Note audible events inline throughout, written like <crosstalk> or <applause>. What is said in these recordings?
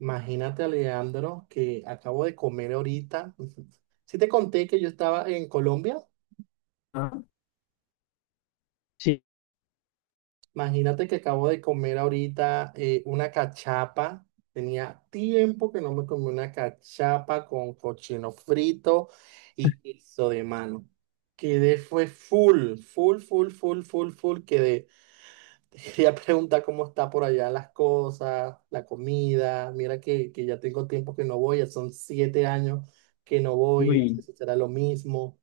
Imagínate, Alejandro, que acabo de comer ahorita. <laughs> Si te conté que yo estaba en Colombia, Ah, sí. imagínate que acabo de comer ahorita una cachapa. Tenía tiempo que no me comí una cachapa con cochino frito y queso de mano. Quedé, fue full, full, full, full, full, full. Quedé. <laughs> Te quería preguntar cómo está por allá las cosas, la comida. Mira que ya tengo tiempo que no voy, ya son siete años que no voy, no sé uy, si será lo mismo.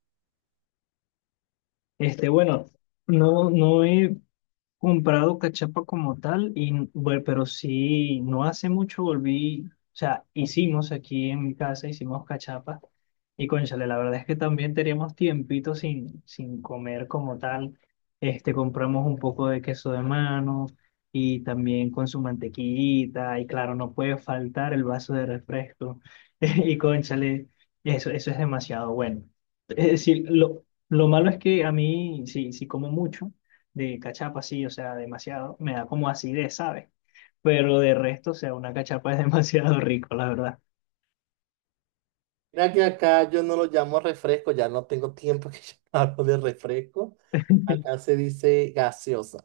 bueno, no, no he, comprado cachapa como tal, y bueno, pero sí, no hace mucho volví, o sea, hicimos aquí en mi casa, hicimos cachapa, y cónchale, la verdad es que también teníamos tiempito sin comer como tal. Compramos un poco de queso de mano, y también con su mantequillita, y claro, no puede faltar el vaso de refresco, <laughs> y cónchale, eso es demasiado bueno. Es decir, lo malo es que a mí, sí, sí como mucho, de cachapa, sí, o sea, demasiado, me da como acidez, ¿sabes? Pero de resto, o sea, una cachapa es <laughs> demasiado rico, la verdad. Mira que acá yo no lo llamo refresco, ya no tengo tiempo que <laughs> yo hablo de refresco. Acá se dice gaseosa.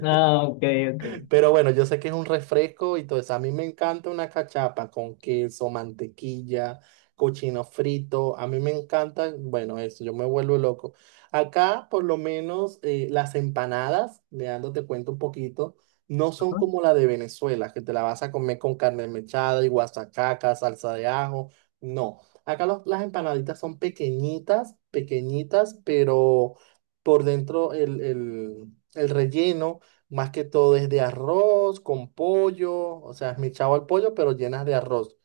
Ah, ok, ok. Pero bueno, yo sé que es un refresco y todo eso. A mí me encanta una cachapa con queso, mantequilla, cochino frito. A mí me encanta, bueno, eso, yo me vuelvo loco. Acá, por lo menos, las empanadas, Leandro, te cuento un poquito, no son Ajá. como la de Venezuela, que te la vas a comer con carne mechada y guasacaca, salsa de ajo. No. Acá las empanaditas son pequeñitas, pequeñitas, pero por dentro el relleno. Más que todo es de arroz con pollo, o sea, es mi chavo al pollo, pero llenas de arroz.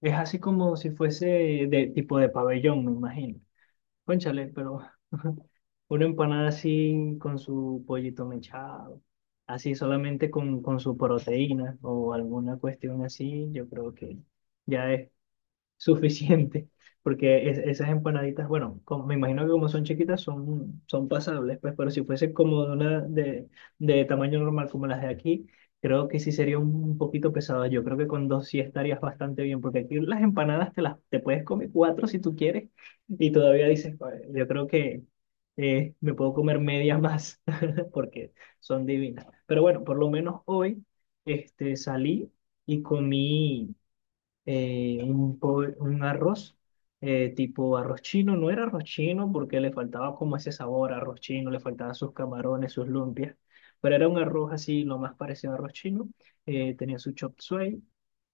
Es así como si fuese de tipo de pabellón, me imagino. Cónchale, pero una empanada así con su pollito mechado, así solamente con su proteína o alguna cuestión así, yo creo que ya es suficiente, <laughs> porque esas empanaditas, bueno, como, me imagino que como son chiquitas son pasables, pues, pero si fuese como de de tamaño normal como las de aquí, creo que sí sería un poquito pesado. Yo creo que con dos sí estarías bastante bien, porque aquí las empanadas te puedes comer cuatro si tú quieres y todavía dices, "Joder, yo creo que me puedo comer media más <laughs> porque son divinas". Pero bueno, por lo menos hoy salí y comí un arroz, tipo arroz chino. No era arroz chino porque le faltaba como ese sabor a arroz chino, le faltaban sus camarones, sus lumpias, pero era un arroz así, lo más parecido a arroz chino. Tenía su chop suey,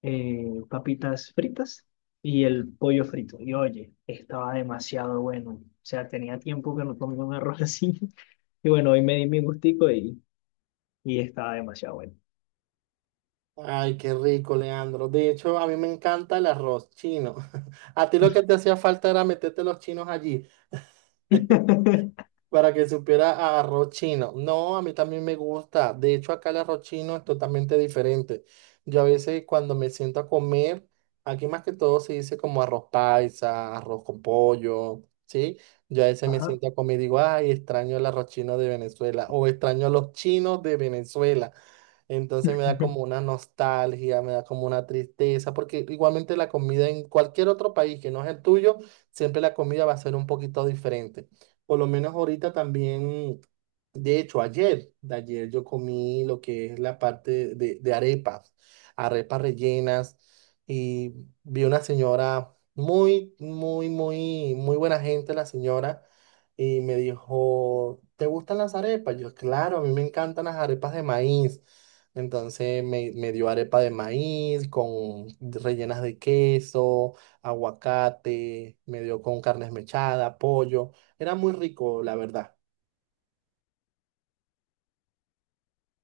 papitas fritas y el pollo frito. Y oye, estaba demasiado bueno. O sea, tenía tiempo que no comía un arroz así. <laughs> Y bueno, hoy me di mi gustico y estaba demasiado bueno. Ay, qué rico, Leandro. De hecho, a mí me encanta el arroz chino. <laughs> A ti lo que te hacía falta era meterte los chinos allí. <laughs> Para que supiera a arroz chino. No, a mí también me gusta. De hecho, acá el arroz chino es totalmente diferente. Yo a veces cuando me siento a comer, aquí más que todo se dice como arroz paisa, arroz con pollo, ¿sí? Yo a veces me Ajá. siento a comer y digo, ay, extraño el arroz chino de Venezuela o extraño a los chinos de Venezuela. Entonces me da como una nostalgia, me da como una tristeza, porque igualmente la comida en cualquier otro país que no es el tuyo, siempre la comida va a ser un poquito diferente. Por lo menos ahorita también, de hecho, ayer, de ayer yo comí lo que es la parte de arepas, arepas rellenas, y vi una señora muy, muy, muy, muy buena gente, la señora y me dijo, ¿te gustan las arepas? Yo, claro, a mí me encantan las arepas de maíz. Entonces me dio arepa de maíz con rellenas de queso, aguacate, me dio con carne mechada, pollo. Era muy rico, la verdad.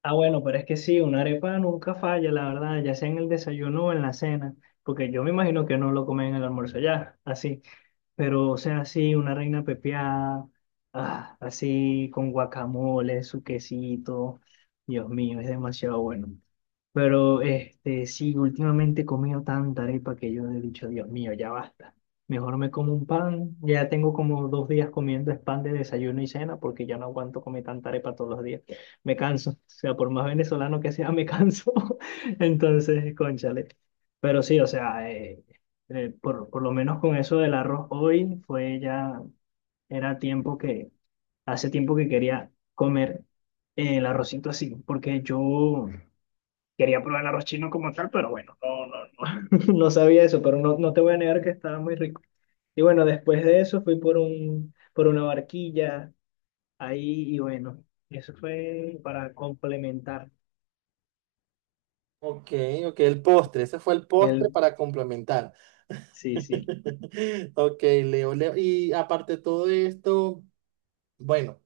Ah, bueno, pero es que sí, una arepa nunca falla, la verdad, ya sea en el desayuno o en la cena, porque yo me imagino que no lo comen en el almuerzo ya, así, pero o sea, sí, una reina pepiada, ah, así, con guacamole, su quesito, Dios mío, es demasiado bueno. Pero este, sí, últimamente he comido tanta arepa que yo he dicho, Dios mío, ya basta. Mejor me como un pan. Ya tengo como dos días comiendo es pan de desayuno y cena porque ya no aguanto comer tanta arepa todos los días. Me canso. O sea, por más venezolano que sea, me canso. <laughs> Entonces, cónchale. Pero sí, o sea, por lo menos con eso del arroz hoy fue ya, era tiempo que, hace tiempo que quería comer el arrocito así, porque yo... Quería probar el arroz chino como tal, pero bueno, <laughs> no sabía eso, pero no, no te voy a negar que estaba muy rico. Y bueno, después de eso fui por por una barquilla ahí y bueno, eso fue para complementar Ok, ok, el postre, ese fue el postre el... para complementar. Sí, sí. <laughs> Ok, Leo, Leo. Y aparte de todo esto, bueno,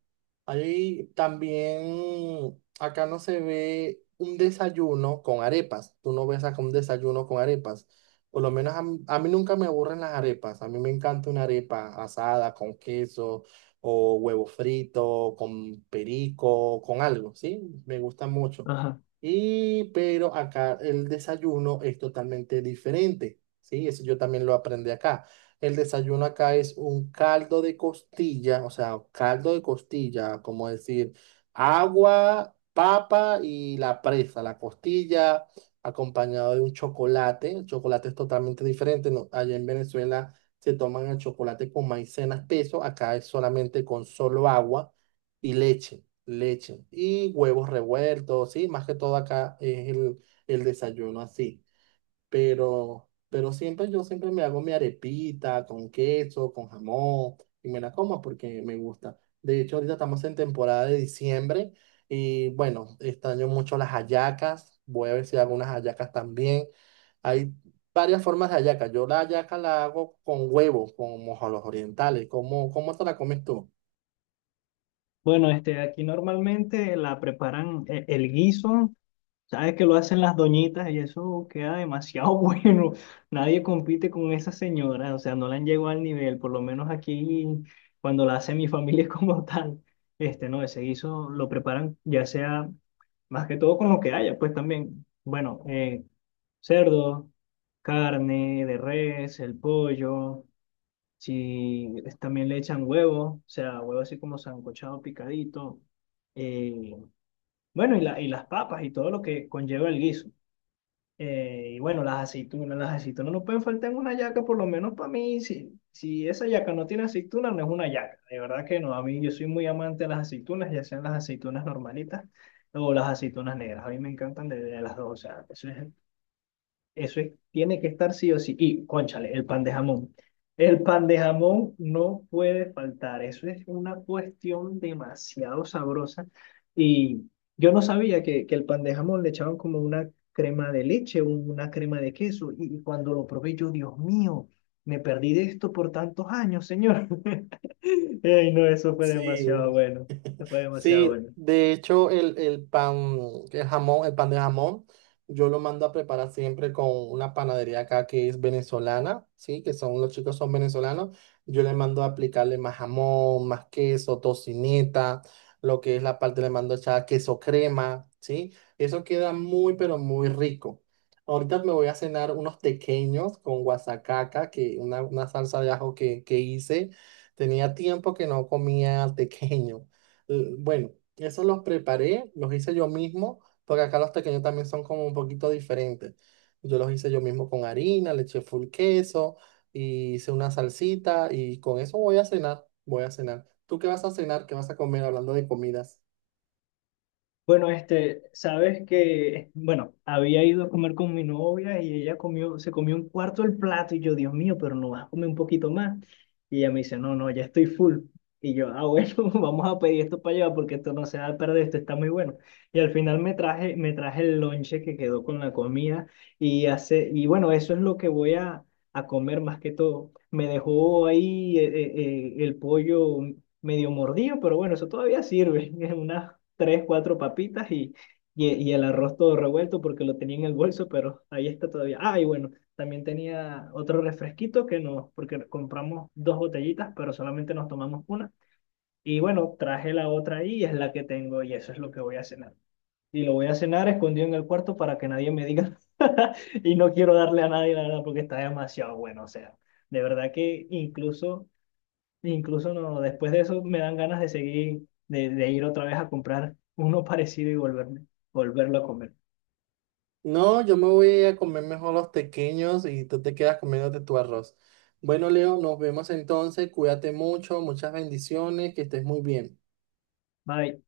ahí también, acá no se ve un desayuno con arepas. Tú no ves acá un desayuno con arepas. Por lo menos a mí nunca me aburren las arepas. A mí me encanta una arepa asada con queso o huevo frito, con perico, con algo, ¿sí? Me gusta mucho. Ajá. Y, pero acá el desayuno es totalmente diferente, ¿sí? Eso yo también lo aprendí acá. El desayuno acá es un caldo de costilla, o sea, caldo de costilla, como decir, agua, papa y la presa, la costilla, acompañado de un chocolate. El chocolate es totalmente diferente, ¿no? Allá en Venezuela se toman el chocolate con maicena espeso, acá es solamente con solo agua y leche, leche y huevos revueltos, sí, más que todo acá es el desayuno así, pero siempre yo siempre me hago mi arepita con queso, con jamón y me la como porque me gusta. De hecho, ahorita estamos en temporada de diciembre y bueno, extraño mucho las hallacas. Voy a ver si hago unas hallacas también. Hay varias formas de hallaca. Yo la hallaca la hago con huevo, como a los orientales. ¿Cómo, cómo te la comes tú? Bueno, este, aquí normalmente la preparan el guiso. Sabes que lo hacen las doñitas y eso queda demasiado <laughs> bueno. Nadie compite con esa señora, o sea, no la han llegado al nivel, por lo menos aquí cuando la hace mi familia <laughs> como tal. Este, no, ese guiso lo preparan ya sea más que todo con lo que haya, pues también, bueno, cerdo, carne de res, el pollo, si es- también le echan huevo, o sea, huevo así como sancochado, picadito. eh, bueno, y las papas y todo lo que conlleva el guiso. Y bueno, las aceitunas no pueden faltar en una yaca, por lo menos para mí. Si esa yaca no tiene aceitunas, no es una yaca. De verdad que no. A mí, yo soy muy amante de las aceitunas, ya sean las aceitunas normalitas o las aceitunas negras. A mí me encantan de las dos. O sea, eso es, tiene que estar sí o sí. Y, cónchale, el pan de jamón. El pan de jamón no puede faltar. Eso es una cuestión demasiado sabrosa. Y yo no sabía que el pan de jamón le echaban como una crema de leche, una crema de queso. Y y cuando lo probé, yo, Dios mío, me perdí de esto por tantos años, señor. <laughs> Ey, no, eso fue Sí. demasiado bueno. Eso fue demasiado Sí, bueno. de hecho el pan, el jamón, el pan de jamón, yo lo mando a preparar siempre con una panadería acá que es venezolana, sí, que son los chicos son venezolanos. Yo le mando a aplicarle más jamón, más queso, tocineta, lo que es la parte le mando echar queso crema, sí. Eso queda muy pero muy rico. Ahorita me voy a cenar unos tequeños con guasacaca, que una salsa de ajo que hice. Tenía tiempo que no comía tequeño. Bueno, eso los preparé, los hice yo mismo, porque acá los pequeños también son como un poquito diferentes. Yo los hice yo mismo con harina, le eché full queso, y hice una salsita y con eso voy a cenar, voy a cenar. ¿Tú qué vas a cenar? ¿Qué vas a comer hablando de comidas? Bueno, este, sabes que, bueno, había ido a comer con mi novia y ella comió, se comió un cuarto del plato y yo, Dios mío, pero no vas a comer un poquito más. Y ella me dice, no, no, ya estoy full. Y yo, ah, bueno, <laughs> vamos a pedir esto para allá porque esto no se va a perder, esto está muy bueno. Y al final me traje el lonche que quedó con la comida y hace, y bueno, eso es lo que voy a comer más que todo. Me dejó ahí el pollo, medio mordido, pero bueno, eso todavía sirve. <laughs> Unas tres, cuatro papitas y el arroz todo revuelto porque lo tenía en el bolso, pero ahí está todavía. Ah, y bueno, también tenía otro refresquito que nos, porque compramos dos botellitas, pero solamente nos tomamos una. Y bueno, traje la otra ahí y es la que tengo y eso es lo que voy a cenar. Y lo voy a cenar escondido en el cuarto para que nadie me diga. <laughs> Y no quiero darle a nadie, la verdad, porque está demasiado bueno. O sea, de verdad que incluso incluso no, después de eso me dan ganas de seguir, de ir otra vez a comprar uno <laughs> parecido y volverlo a comer. No, yo me voy a comer mejor los pequeños y tú te quedas comiéndote tu arroz. Bueno, Leo, nos vemos entonces, cuídate mucho, muchas bendiciones, que estés muy bien. Bye.